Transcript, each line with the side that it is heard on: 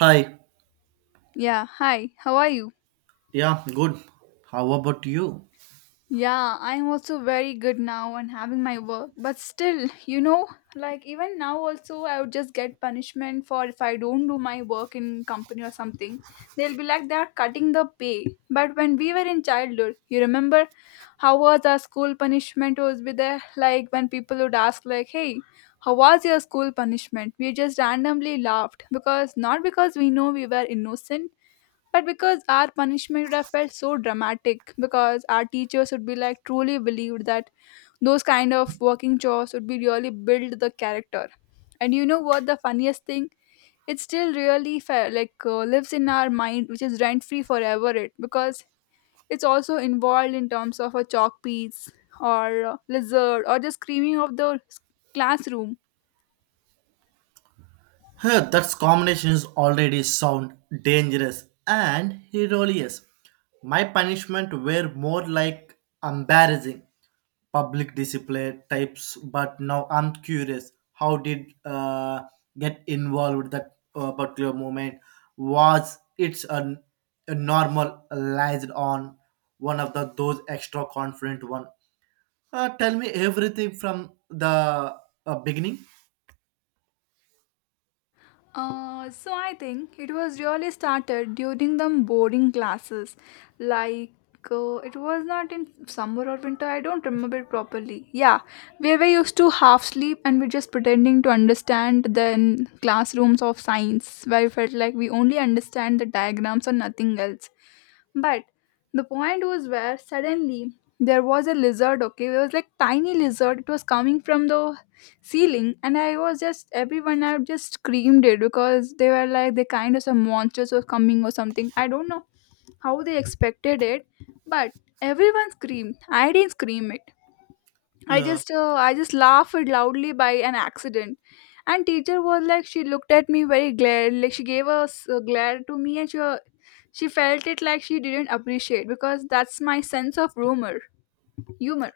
right: Hi.
left: Yeah, hi, how are you?
right: Yeah, good. How about you?
left: Yeah, I'm also very good now and having my work. But still, you know, like even now also I would just get punishment for if I don't do my work in company or something. They'll be like they are cutting the pay. But when we were in childhood, you remember how was our school punishment was with there? Like when people would ask like, hey, how was your school punishment? We just randomly laughed because not because we know we were innocent, but because our punishment would have felt so dramatic, because our teachers would be like truly believed that those kind of working chores would be really build the character. And you know what? The funniest thing, it still really lives in our mind, which is rent free forever. It because it's also involved in terms of a chalk piece or a lizard or the screaming of the classroom.
right: Huh, that combination is already sound dangerous and hilarious. My punishment were more like embarrassing public discipline types, but now I'm curious. How did get involved with that particular moment? Was it's a normalized on one of the those extra confident one? Tell me everything from the beginning.
left: So I think it was really started during the boarding classes. Like it was not in summer or winter. I don't remember it properly. Yeah, where we used to half sleep and we're just pretending to understand the classrooms of science, where we felt like we only understand the diagrams and nothing else. But the point was where suddenly there was a lizard, okay? It was like tiny lizard. It was coming from the ceiling and I was just everyone I just screamed it because they were like they kind of some monsters were coming or something. I don't know how they expected it, but everyone screamed. I didn't scream it.
right: Yeah,
left: I just laughed loudly by an accident, and teacher was like she looked at me very glare like she gave a a glare to me and she felt it like she didn't appreciate because that's my sense of rumor humor.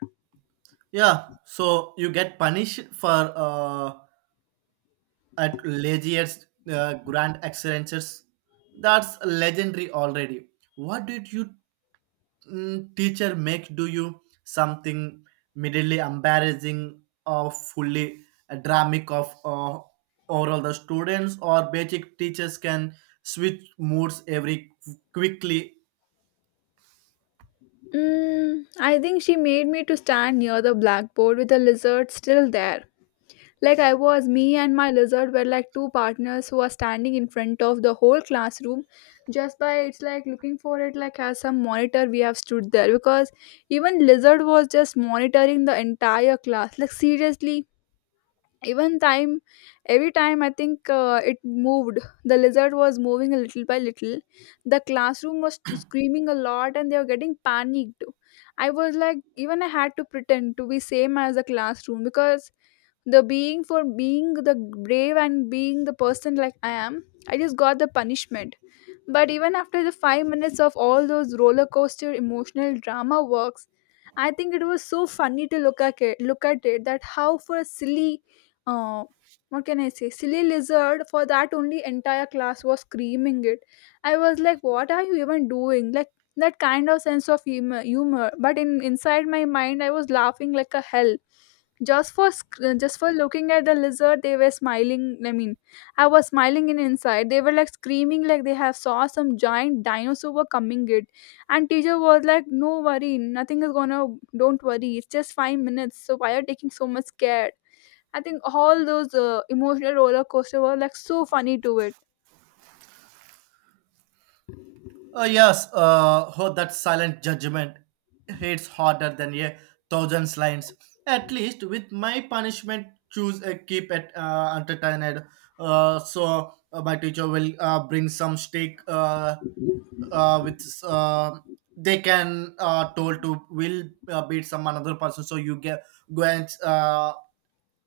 right: yeah. So you get punished for uh, at laziest grand excellences. That's legendary already. What did you teacher make do you something middly embarrassing or fully dramatic of overall the students or basic teachers can switch moods every quickly.
left: Mm, I think she made me to stand near the blackboard with the lizard still there. Like I was, me and my lizard were like two partners who are standing in front of the whole classroom just by it's like looking for it like as some monitor we have stood there because even lizard was just monitoring the entire class. Like seriously, even time every time I think it moved, the lizard was moving a little by little. The classroom was screaming a lot and they were getting panicked. I was like even I had to pretend to be same as the classroom because the being for being the brave and being the person like I am I just got the punishment, but even after the 5 minutes of all those roller coaster emotional drama works, I think it was so funny to look at it that how for a silly, uh, what can I say, silly lizard for that only entire class was screaming it. I was like, what are you even doing? Like that kind of sense of humor. But in inside my mind, I was laughing like a hell just for just for looking at the lizard they were smiling, I mean I was smiling in inside. They were like screaming like they have saw some giant dinosaur were coming it. And teacher was like, no worry, nothing is gonna don't worry, it's just 5 minutes. So why are you taking so much care? I think all those emotional roller coaster were like so funny to it.
right: Yes, oh, that silent judgment hits harder than a thousand lines. At least with my punishment, choose a keep it entertained. So my teacher will bring some steak with they can told to will beat some another person. So you get go and uh,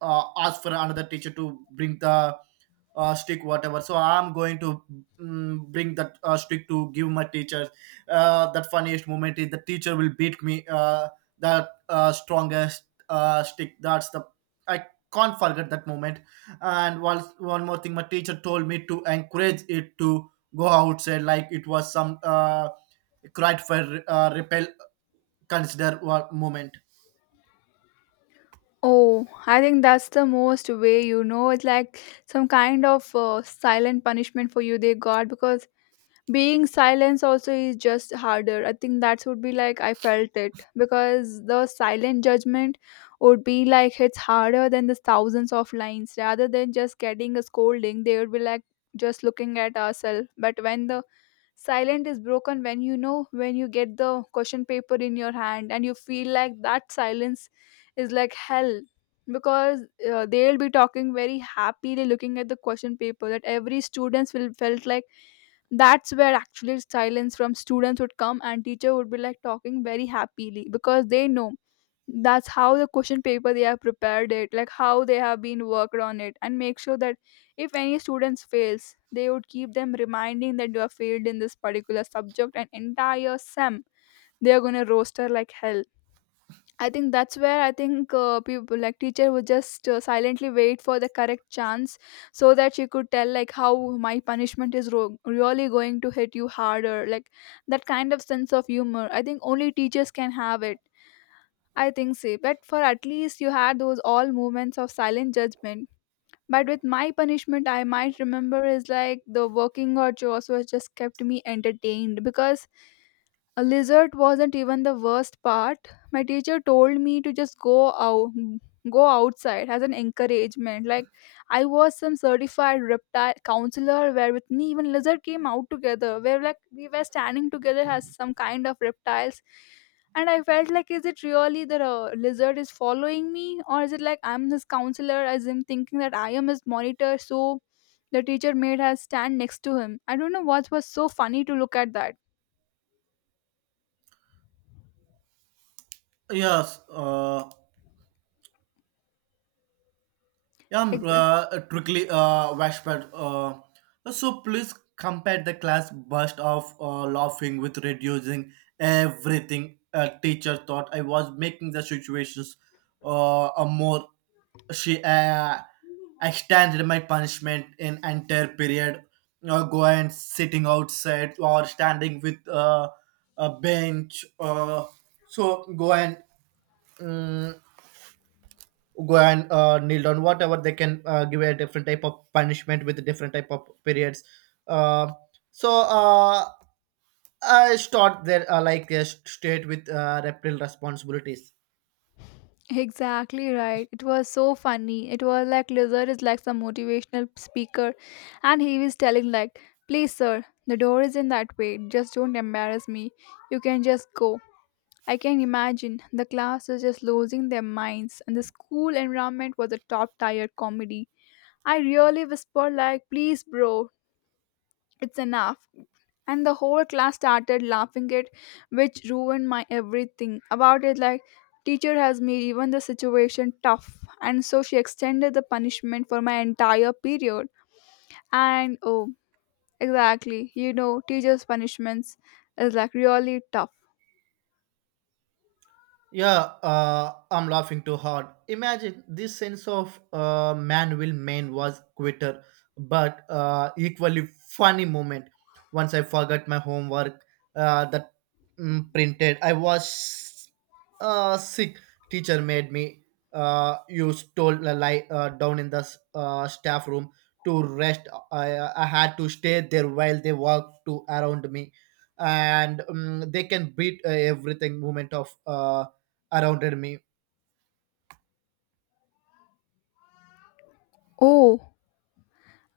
right: uh, ask for another teacher to bring the stick whatever so I'm going to bring that stick to give my teacher that funniest moment is the teacher will beat me that strongest stick that's the I can't forget that moment. And one more thing, my teacher told me to encourage it to go outside like it was some cried for repel consider moment.
left: Oh, I think that's the most way you know it's like some kind of silent punishment for you they got because being silence also is just harder. I think that would be like I felt it because the silent judgment would be like it's harder than the thousands of lines rather than just getting a scolding. They would be like just looking at ourselves, but when the silent is broken, when when you get the question paper in your hand and you feel like that silence is like hell, because they'll be talking very happily looking at the question paper that every students will felt like that's where actually silence from students would come and teacher would be like talking very happily because they know that's how the question paper they have prepared it, like how they have been worked on it and make sure that if any students fails they would keep them reminding that you have failed in this particular subject and entire sem they are going to roaster like hell. I think that's where I think people like teacher would just silently wait for the correct chance so that she could tell like how my punishment is really going to hit you harder. Like that kind of sense of humor I think only teachers can have it, I think so. But for at least you had those all moments of silent judgment, but with my punishment I might remember is like the working or chores was just kept me entertained, because a lizard wasn't even the worst part. My teacher told me to just go outside as an encouragement. Like I was some certified reptile counselor where with me even lizard came out together. Where like we were standing together as some kind of reptiles. And I felt like is it really that a lizard is following me or is it like I'm his counselor as him thinking that I am his monitor so the teacher made her stand next to him. I don't know what was so funny to look at that.
right: Yes, yeah, trickly Washpad. So please compare the class burst of laughing with reducing everything. A teacher thought I was making the situations a more. She extended my punishment in entire period. Go and sitting outside or standing with a bench. So go and. mm Go and kneel down whatever they can give a different type of punishment with different type of periods. uh, so uh, I start there like a state with reptile responsibilities.
left: Exactly right. It was so funny. It was like Lizard is like some motivational speaker, and he was telling like, "Please, sir, the door is in that way. Just don't embarrass me. You can just go." I can imagine the class was just losing their minds, and the school environment was a top-tier comedy. I really whispered like, "Please, bro, it's enough," and the whole class started laughing at which ruined my everything about it. Like teacher has made even the situation tough, and so she extended the punishment for my entire period. And oh, exactly, you know teachers punishments is like really tough.
right: Yeah, I'm laughing too hard. Imagine this sense of man will Man was quitter, but equally funny moment. Once I forgot my homework that printed, I was sick. Teacher made me you stole a lie down in the staff room to rest. I had to stay there while they walked to around me, and they can beat everything moment of. Around me.
left: Oh,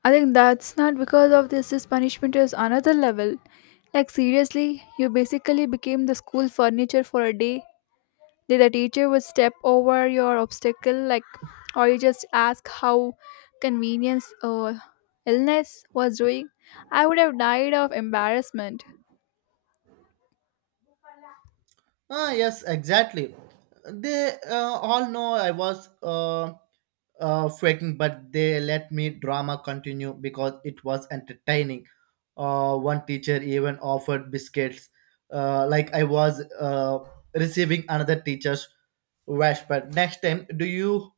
left: I think that's not because of this punishment is another level. Like seriously, you basically became the school furniture for a day. Did the teacher would step over your obstacle, like, or you just ask how convenience or illness was doing? I would have died of embarrassment.
right: Ah, yes, exactly. They all know I was faking, but they let me drama continue because it was entertaining. One teacher even offered biscuits, like I was receiving another teacher's respect. Next time, do you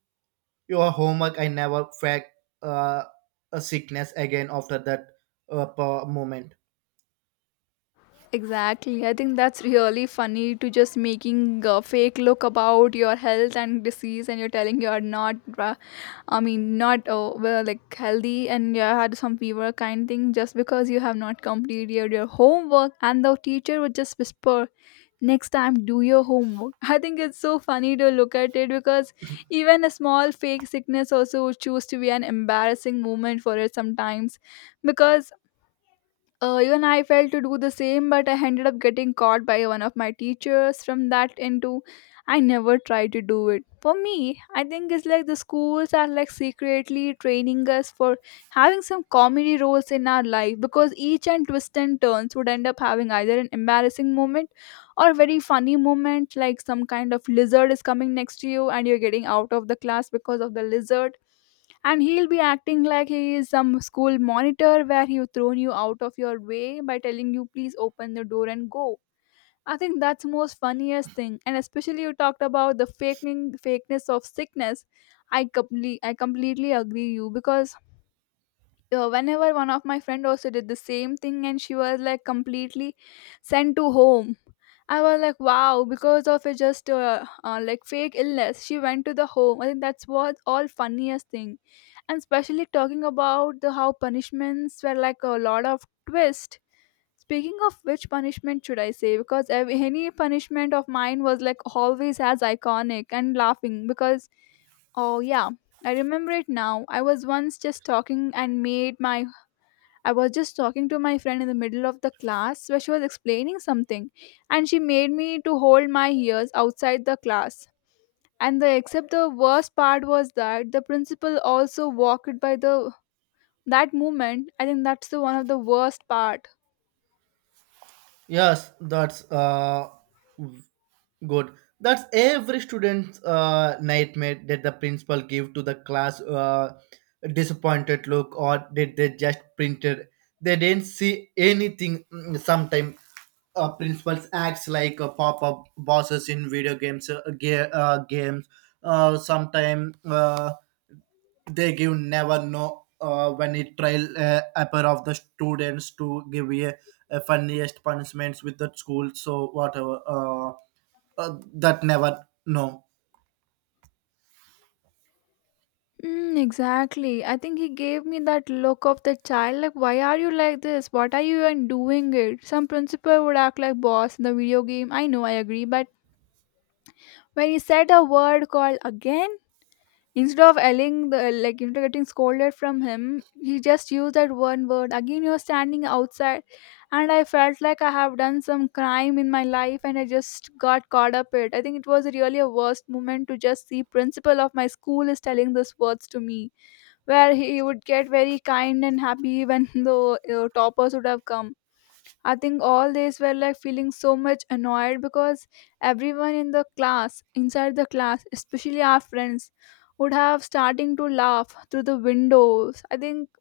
right: your homework? I never fake uh, a sickness again after that moment.
left: Exactly. I think that's really funny to just making a fake look about your health and disease, and you're telling you are not, I mean, not well, like healthy, and you had some fever kind thing just because you have not completed your homework, and the teacher would just whisper, "Next time, do your homework." I think it's so funny to look at it because even a small fake sickness also would choose to be an embarrassing moment for it sometimes, because even I failed to do the same, but I ended up getting caught by one of my teachers from that into I never tried to do it. For me, I think it's like the schools are like secretly training us for having some comedy roles in our life because each and twist and turns would end up having either an embarrassing moment or a very funny moment, like some kind of lizard is coming next to you and you're getting out of the class because of the lizard and he'll be acting like he is some school monitor where he will thrown you out of your way by telling you please open the door and go. I think that's most funniest thing. And especially you talked about the faking fakeness of sickness, I completely agree you, because whenever one of my friend also did the same thing and she was like completely sent to home. I was like wow, because of a just like fake illness she went to the home. I think that's what all funniest thing. And especially talking about the how punishments were like a lot of twist. Speaking of which punishment should I say? Because any punishment of mine was like always as iconic and laughing because oh yeah, I remember it now. I was once just talking and made my I was just talking to my friend in the middle of the class where she was explaining something and she made me to hold my ears outside the class. And the worst part was that the principal also walked by the that moment. I think that's the one of the worst part.
right: Yes, that's good. That's every student's nightmare. That the principal give to the class a disappointed look, or did they just printed they didn't see anything sometimes? Principals acts like pop-up bosses in video games, games, sometimes. They give never know when it trial upper of the students to give a funniest punishments with the school so whatever. That never no.
left: Mm, exactly. I think he gave me that look of the child, like, why are you like this? What are you even doing it? Some principal would act like boss in the video game. I know, I agree. But when he said a word called again, instead of yelling, the, like, you know, getting scolded from him, he just used that one word. Again, you're standing outside. And I felt like I have done some crime in my life and I just got caught up it. I think it was really a worst moment to just see principal of my school is telling those words to me, where he would get very kind and happy even though, you know, toppers would have come. I think all these were like feeling so much annoyed because everyone in the class, inside the class, especially our friends, would have starting to laugh through the windows. I think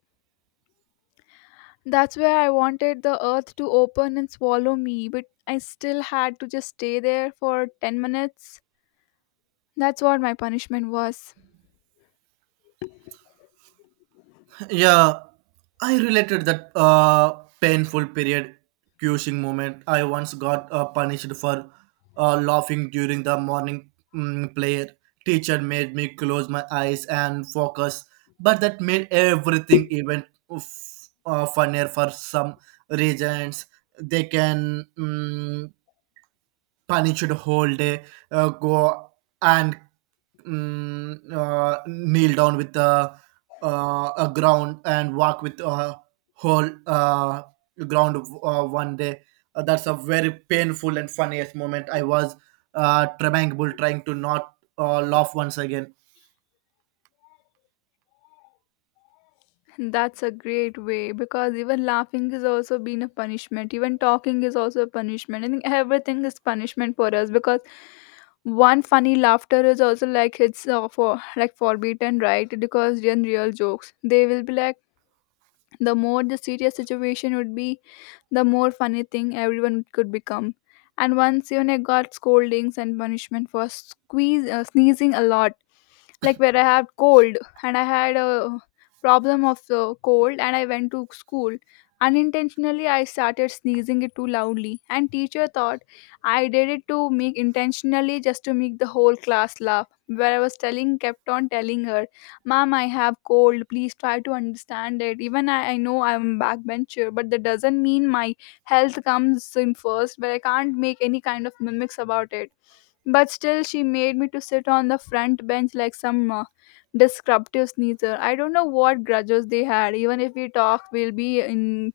left: that's where I wanted the earth to open and swallow me, but I still had to just stay there for 10 minutes. That's what my punishment was.
right: Yeah, I related that painful period cursing moment. I once got punished for laughing during the morning prayer. Teacher made me close my eyes and focus, but that made everything even funnier for some reasons. They can punished whole day. Go and kneel down with the a ground and walk with a whole ground one day. That's a very painful and funniest moment. I was tremble trying to not laugh once again.
left: That's a great way because even laughing is also being a punishment. Even talking is also a punishment. I think everything is punishment for us because one funny laughter is also like it's for like forbidden, right? Because in real jokes, they will be like the more the serious situation would be, the more funny thing everyone could become. And once even I got scoldings and punishment for sneezing a lot, like where I had cold and I had a problem of cold, and I went to school. Unintentionally, I started sneezing it too loudly, and teacher thought I did it to make intentionally just to make the whole class laugh. Where I was telling, kept on telling her, Ma'am, I have cold. Please try to understand it. Even I know I'm backbencher, but that doesn't mean my health comes in first, but I can't make any kind of mimics about it. But still, she made me to sit on the front bench like some disruptive sneezer. I don't know what grudges they had. Even if we talk, we'll be in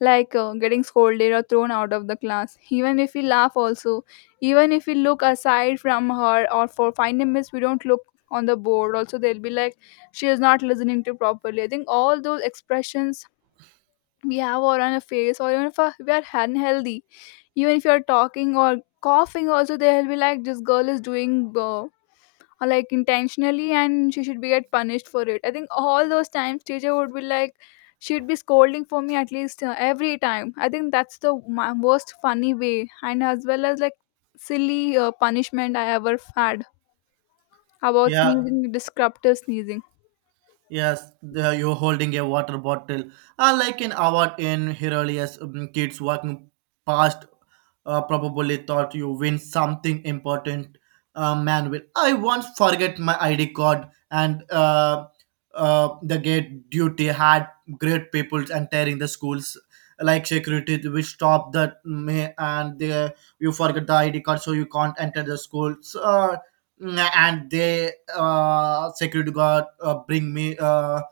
left: like getting scolded or thrown out of the class, even if we laugh also, even if we look aside from her, or for 5 minutes we don't look on the board also, they'll be like she is not listening to properly. I think all those expressions we have or on a face, or even if we are unhealthy, even if you're talking or coughing also, they'll be like this girl is doing like intentionally and she should be get punished for it. I think all those times teacher would be like, she'd be scolding for me at least every time. I think that's the my worst funny way and as well as like silly punishment I ever had about
right: Yeah.
left: sneezing, disruptive sneezing.
right: Yes, you're holding a water bottle, like an award in Herodias. Kids walking past probably thought you win something important. Man, will I once forget my ID card, and the gate duty had great people entering the schools, like security which stop that may. And they, you forget the ID card so you can't enter the schools. And they security guard bring me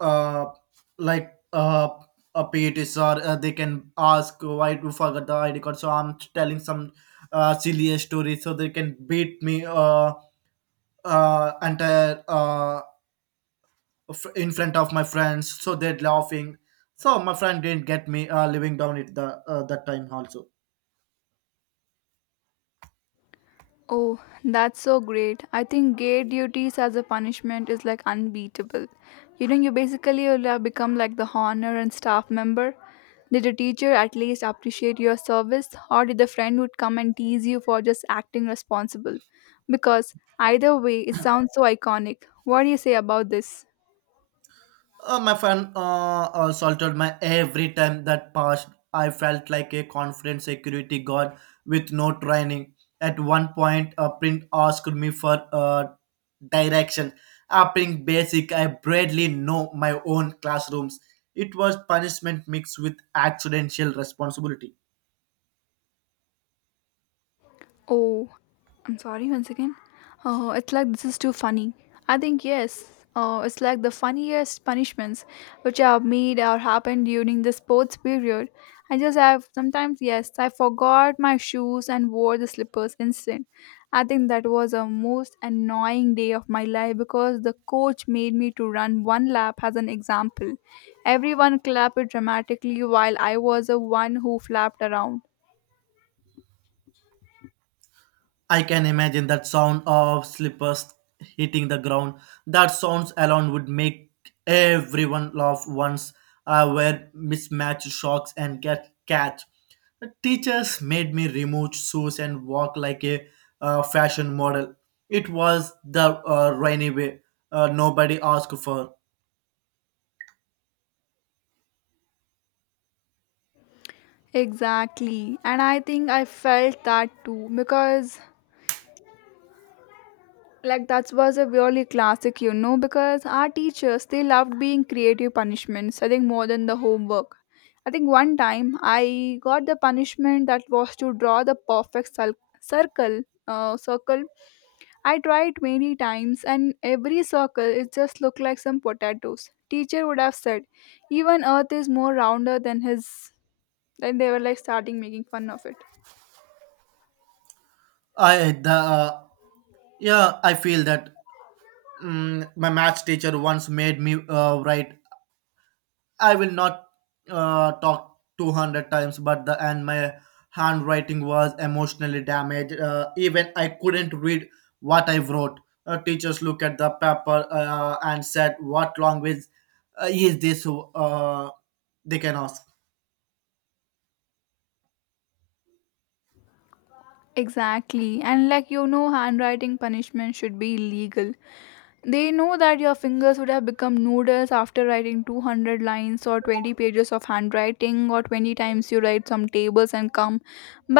right: uh like a PETs, or they can ask why you forgot the ID card. So I'm telling some silly story so they can beat me entire, in front of my friends. So they're laughing. So my friend didn't get me living down it the that time also.
left: Oh, that's so great. I think gay duties as a punishment is like unbeatable. You know, you basically will have become like the honor and staff member. Did a teacher at least appreciate your service, or did the friend would come and tease you for just acting responsible? Because either way, it sounds so iconic. What do you say about this?
right: My friend assaulted my every time that passed. I felt like a confident security guard with no training. At one point, a print asked me for direction. Applying basic, I barely know my own classrooms. It was punishment mixed with accidental responsibility.
left: Oh, I'm sorry once again. Oh, it's like this is too funny. I think yes. Oh, it's like the funniest punishments which I have made or happened during the sports period. I just have sometimes, yes, I forgot my shoes and wore the slippers instead. I think that was a most annoying day of my life because the coach made me to run one lap as an example. Everyone clapped dramatically while I was the one who flapped around.
right: I can imagine that sound of slippers hitting the ground. That sounds alone would make everyone laugh once. I wear mismatched socks and get catch. The teachers made me remove shoes and walk like a fashion model. It was the rainy way nobody asked for.
left: Exactly. And I think I felt that too because like that was a really classic, you know, because our teachers, they loved being creative punishments, I think more than the homework. I think one time I got the punishment that was to draw circle circle. I tried many times and every circle it just looked like some potatoes. Teacher would have said, even earth is more rounder than his, then they were like starting making fun of it.
right: I the Yeah, I feel that. My maths teacher once made me write I will not talk 200 times, but the and my handwriting was emotionally damaged. Even I couldn't read what I wrote. Teachers look at the paper and said, "What language is this?" They can ask.
left: Exactly. And, like, you know, handwriting punishment should be illegal. They know that your fingers would have become noodles after writing 200 lines or 20 pages of handwriting or 20 times you write some tables and come.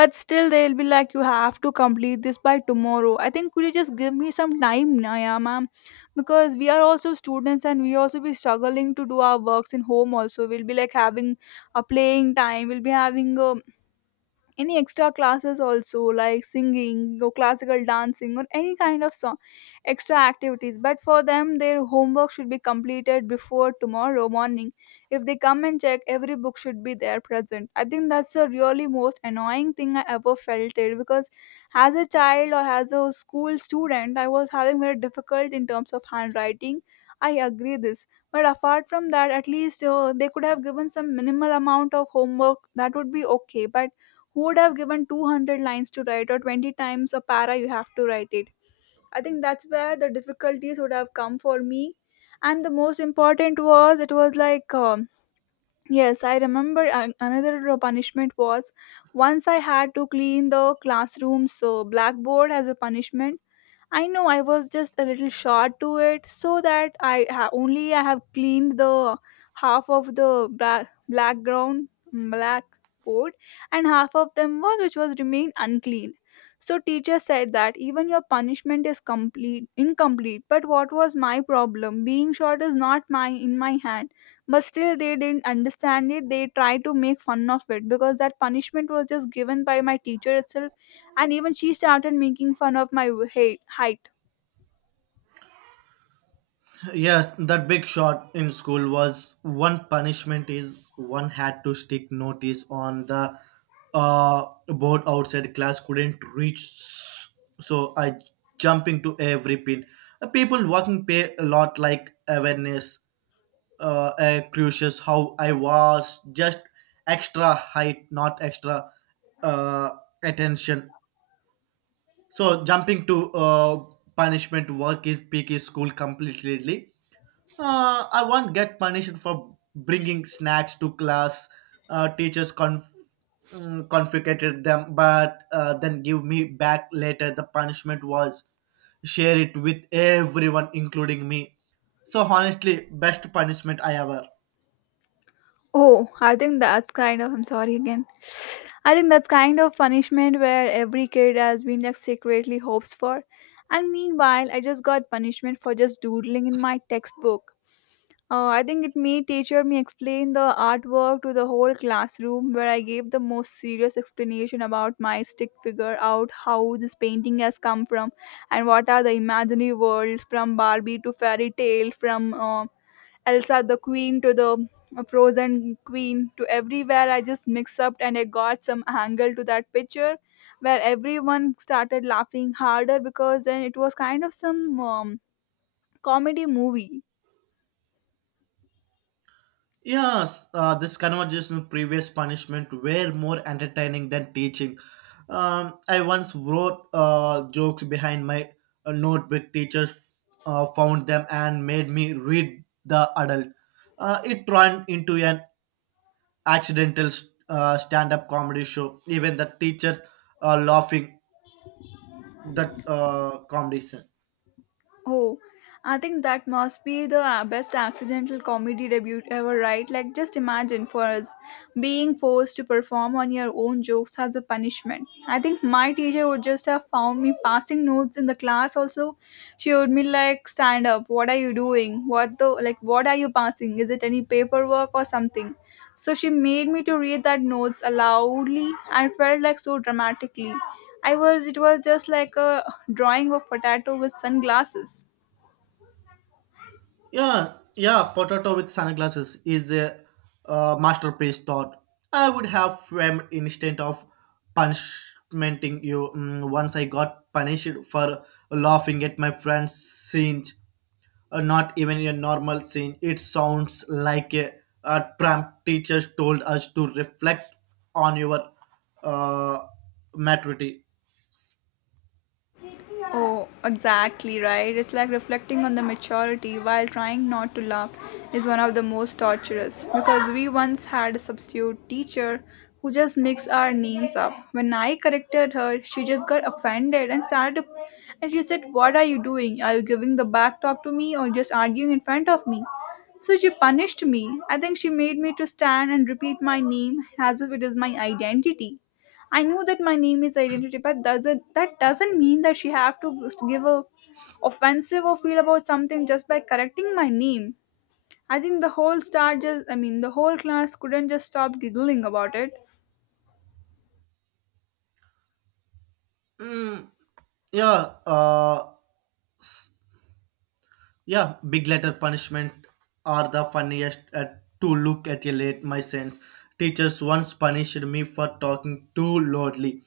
left: But still, they'll be like, you have to complete this by tomorrow. I think could you just give me some time, Naya, ma'am? Because we are also students and we also be struggling to do our works in home also. We'll be like having a playing time. We'll be having a any extra classes also like singing or classical dancing or any kind of song extra activities, but for them their homework should be completed before tomorrow morning. If they come and check, every book should be there present. I think that's the really most annoying thing I ever felt it, because as a child or as a school student, I was having very difficult in terms of handwriting. I agree this. But apart from that, at least they could have given some minimal amount of homework that would be okay, but who would have given 200 lines to write or 20 times a para you have to write it? I think that's where the difficulties would have come for me. And the most important was it was like yes, I remember another punishment was, once I had to clean the classroom so blackboard as a punishment. I know I was just a little short to it, so that only I have cleaned the half of the black background blackboard, and half of them was which was remained unclean. So teacher said that even your punishment is complete incomplete. But what was my problem? Being short is not my in my hand, but still they didn't understand it. They tried to make fun of it because that punishment was just given by my teacher itself, and even she started making fun of my height.
right: Yes, that big shot in school was one punishment, is one had to stick notice on the board outside class couldn't reach, so I jump into every pin. People walking pay a lot like awareness, crucius how I was just extra height, not extra uh, attention. So jumping to punishment work is peak is school completely. I won't get punished for bringing snacks to class. Teachers confiscated them, but then give me back later. The punishment was share it with everyone, including me. So honestly, best punishment I ever.
left: Oh, I think that's kind of, I'm sorry again, I think that's kind of punishment where every kid has been like secretly hopes for, and meanwhile I just got punishment for just doodling in my textbook. I think it me teacher me explain the artwork to the whole classroom where I gave the most serious explanation about my stick figure out how this painting has come from and what are the imaginary worlds from Barbie to fairy tale, from Elsa the queen to the frozen queen to everywhere I just mixed up and I got some angle to that picture, where everyone started laughing harder because then it was kind of some comedy movie.
right: Yes, this conversation previous punishment were more entertaining than teaching. I once wrote jokes behind my notebook. Teachers found them and made me read the adult. It turned into an accidental stand-up comedy show. Even the teachers are laughing that comedy scene.
left: Oh, I think that must be the best accidental comedy debut ever, right? Like, just imagine for us being forced to perform on your own jokes as a punishment. I think my teacher would just have found me passing notes in the class. Also, she would be like, "Stand up! What are you doing? What the like? What are you passing? Is it any paperwork or something?" So she made me to read that notes aloudly and felt like so dramatically. I was, it was just like a drawing of potato with sunglasses.
right: Yeah, yeah, Potato with Sunglasses is a masterpiece thought. I would have framed instead of punishmenting you. Once I got punished for laughing at my friend's scene. Not even a normal scene. It sounds like a tramp. Teacher told us to reflect on your uh, maturity.
left: Oh, exactly right. It's like reflecting on the maturity while trying not to laugh is one of the most torturous, because we once had a substitute teacher who just mixed our names up. When I corrected her, she just got offended and started to, and she said, "What are you doing? Are you giving the back talk to me or just arguing in front of me?" So she punished me. I think she made me to stand and repeat my name as if it is my identity. I know that my name is identity, but doesn't, that doesn't mean that she have to give a offensive or feel about something just by correcting my name. I think the whole star, just, I mean the whole class couldn't just stop giggling about it.
right: Mm, yeah, yeah, big letter punishment are the funniest at, to look at a late my sense. Teachers once punished me for talking too loudly.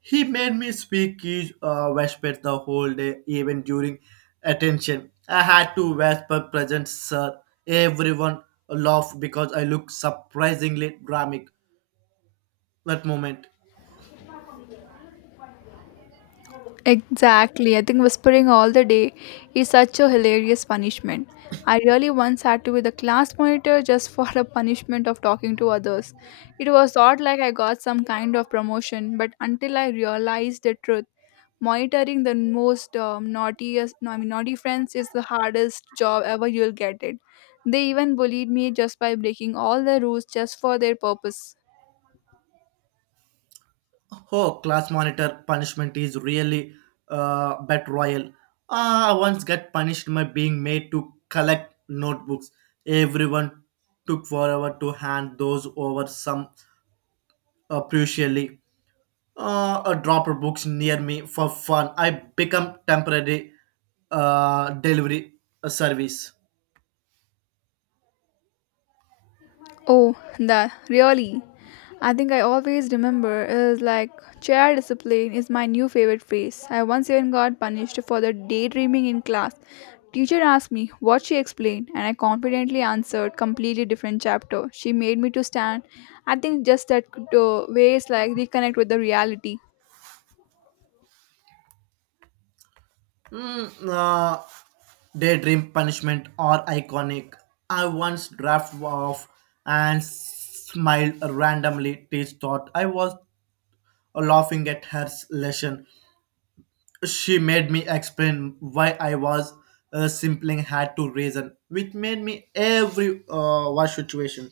right: He made me speak each whisper the whole day, even during attention. I had to whisper present, sir. Everyone laughed because I looked surprisingly dramatic that moment.
left: Exactly. I think whispering all the day is such a hilarious punishment. I really once had to be the class monitor just for the punishment of talking to others. It was thought like I got some kind of promotion, but until I realized the truth, monitoring the most naughtiest, no, I mean, naughty friends is the hardest job ever you'll get it. They even bullied me just by breaking all the rules just for their purpose.
right: Oh, class monitor punishment is really bat royal. Ah, I once got punished by being made to collect notebooks. Everyone took forever to hand those over, some crucially. A dropper books near me for fun. I become temporary delivery service.
left: Oh, that really. I think I always remember is like chair discipline is my new favorite phrase. I once even got punished for the daydreaming in class. Teacher asked me what she explained and I confidently answered completely different chapter. She made me to stand. I think just that could ways like reconnect with the reality.
right: Mm, uh, Daydream punishment are iconic. I once drafted off and smiled randomly. Teach thought I was laughing at her lesson. She made me explain why I was simply had to reason, which made me every one situation.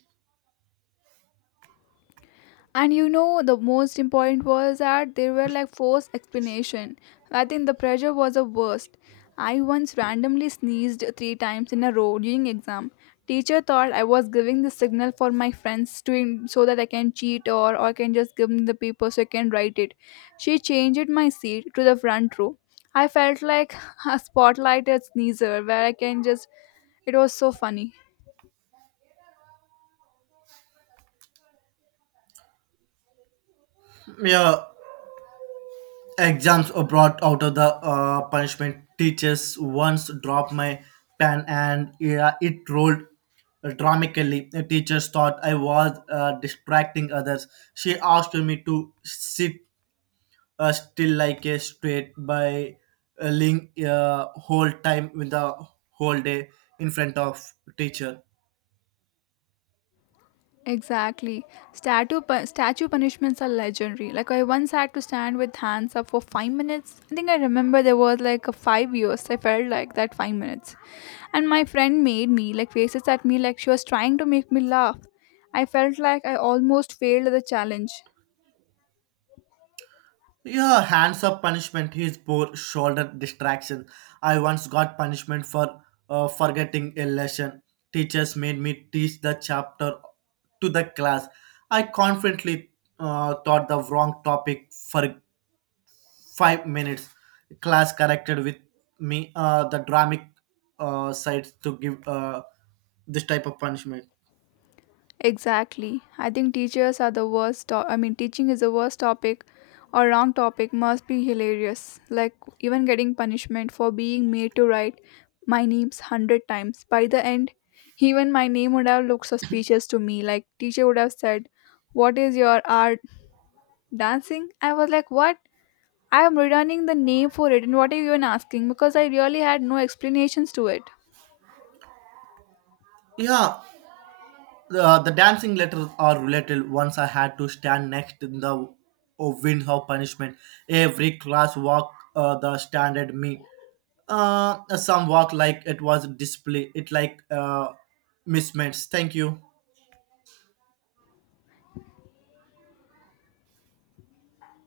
left: And you know the most important was that there were like forced explanation. I think the pressure was the worst. I once randomly sneezed 3 times in a row during exam. Teacher thought I was giving the signal for my friends to so that I can cheat, or can just give them the paper so I can write it. She changed my seat to the front row. I felt like a spotlighted sneezer where I can just, it was so funny.
right: Yeah, exams are brought out of the punishment. Teachers once dropped my pen and, yeah, it rolled dramatically. The teachers thought I was distracting others. She asked me to sit still like a straight by ling whole time with the whole day in front of teacher.
left: Exactly. Statue punishments are legendary. Like I once had to stand with hands up for 5 minutes. I think I remember there was like a 5 years. I felt like that 5 minutes, and my friend made me like faces at me like she was trying to make me laugh. I felt like I almost failed the challenge.
right: Yeah, hands up punishment is poor shoulder distraction. I once got punishment for forgetting a lesson. Teachers made me teach the chapter to the class. I confidently taught the wrong topic for 5 minutes. Class corrected with me the dramatic sides to give this type of punishment.
left: Exactly. I think teachers are the worst. I mean, teaching is the worst topic or wrong topic must be hilarious. Like, even getting punishment for being made to write my names 100 times. By the end, even my name would have looked suspicious to me. Like, teacher would have said, What is your art dancing? I was like, What? I am returning the name for it. And what are you even asking? Because I really had no explanations to it.
right: Yeah, the dancing letters are related. Once I had to stand next in the oh, wind of punishment. Every class walk the standard me. Some walk like it was display. It like mismatch. Thank you.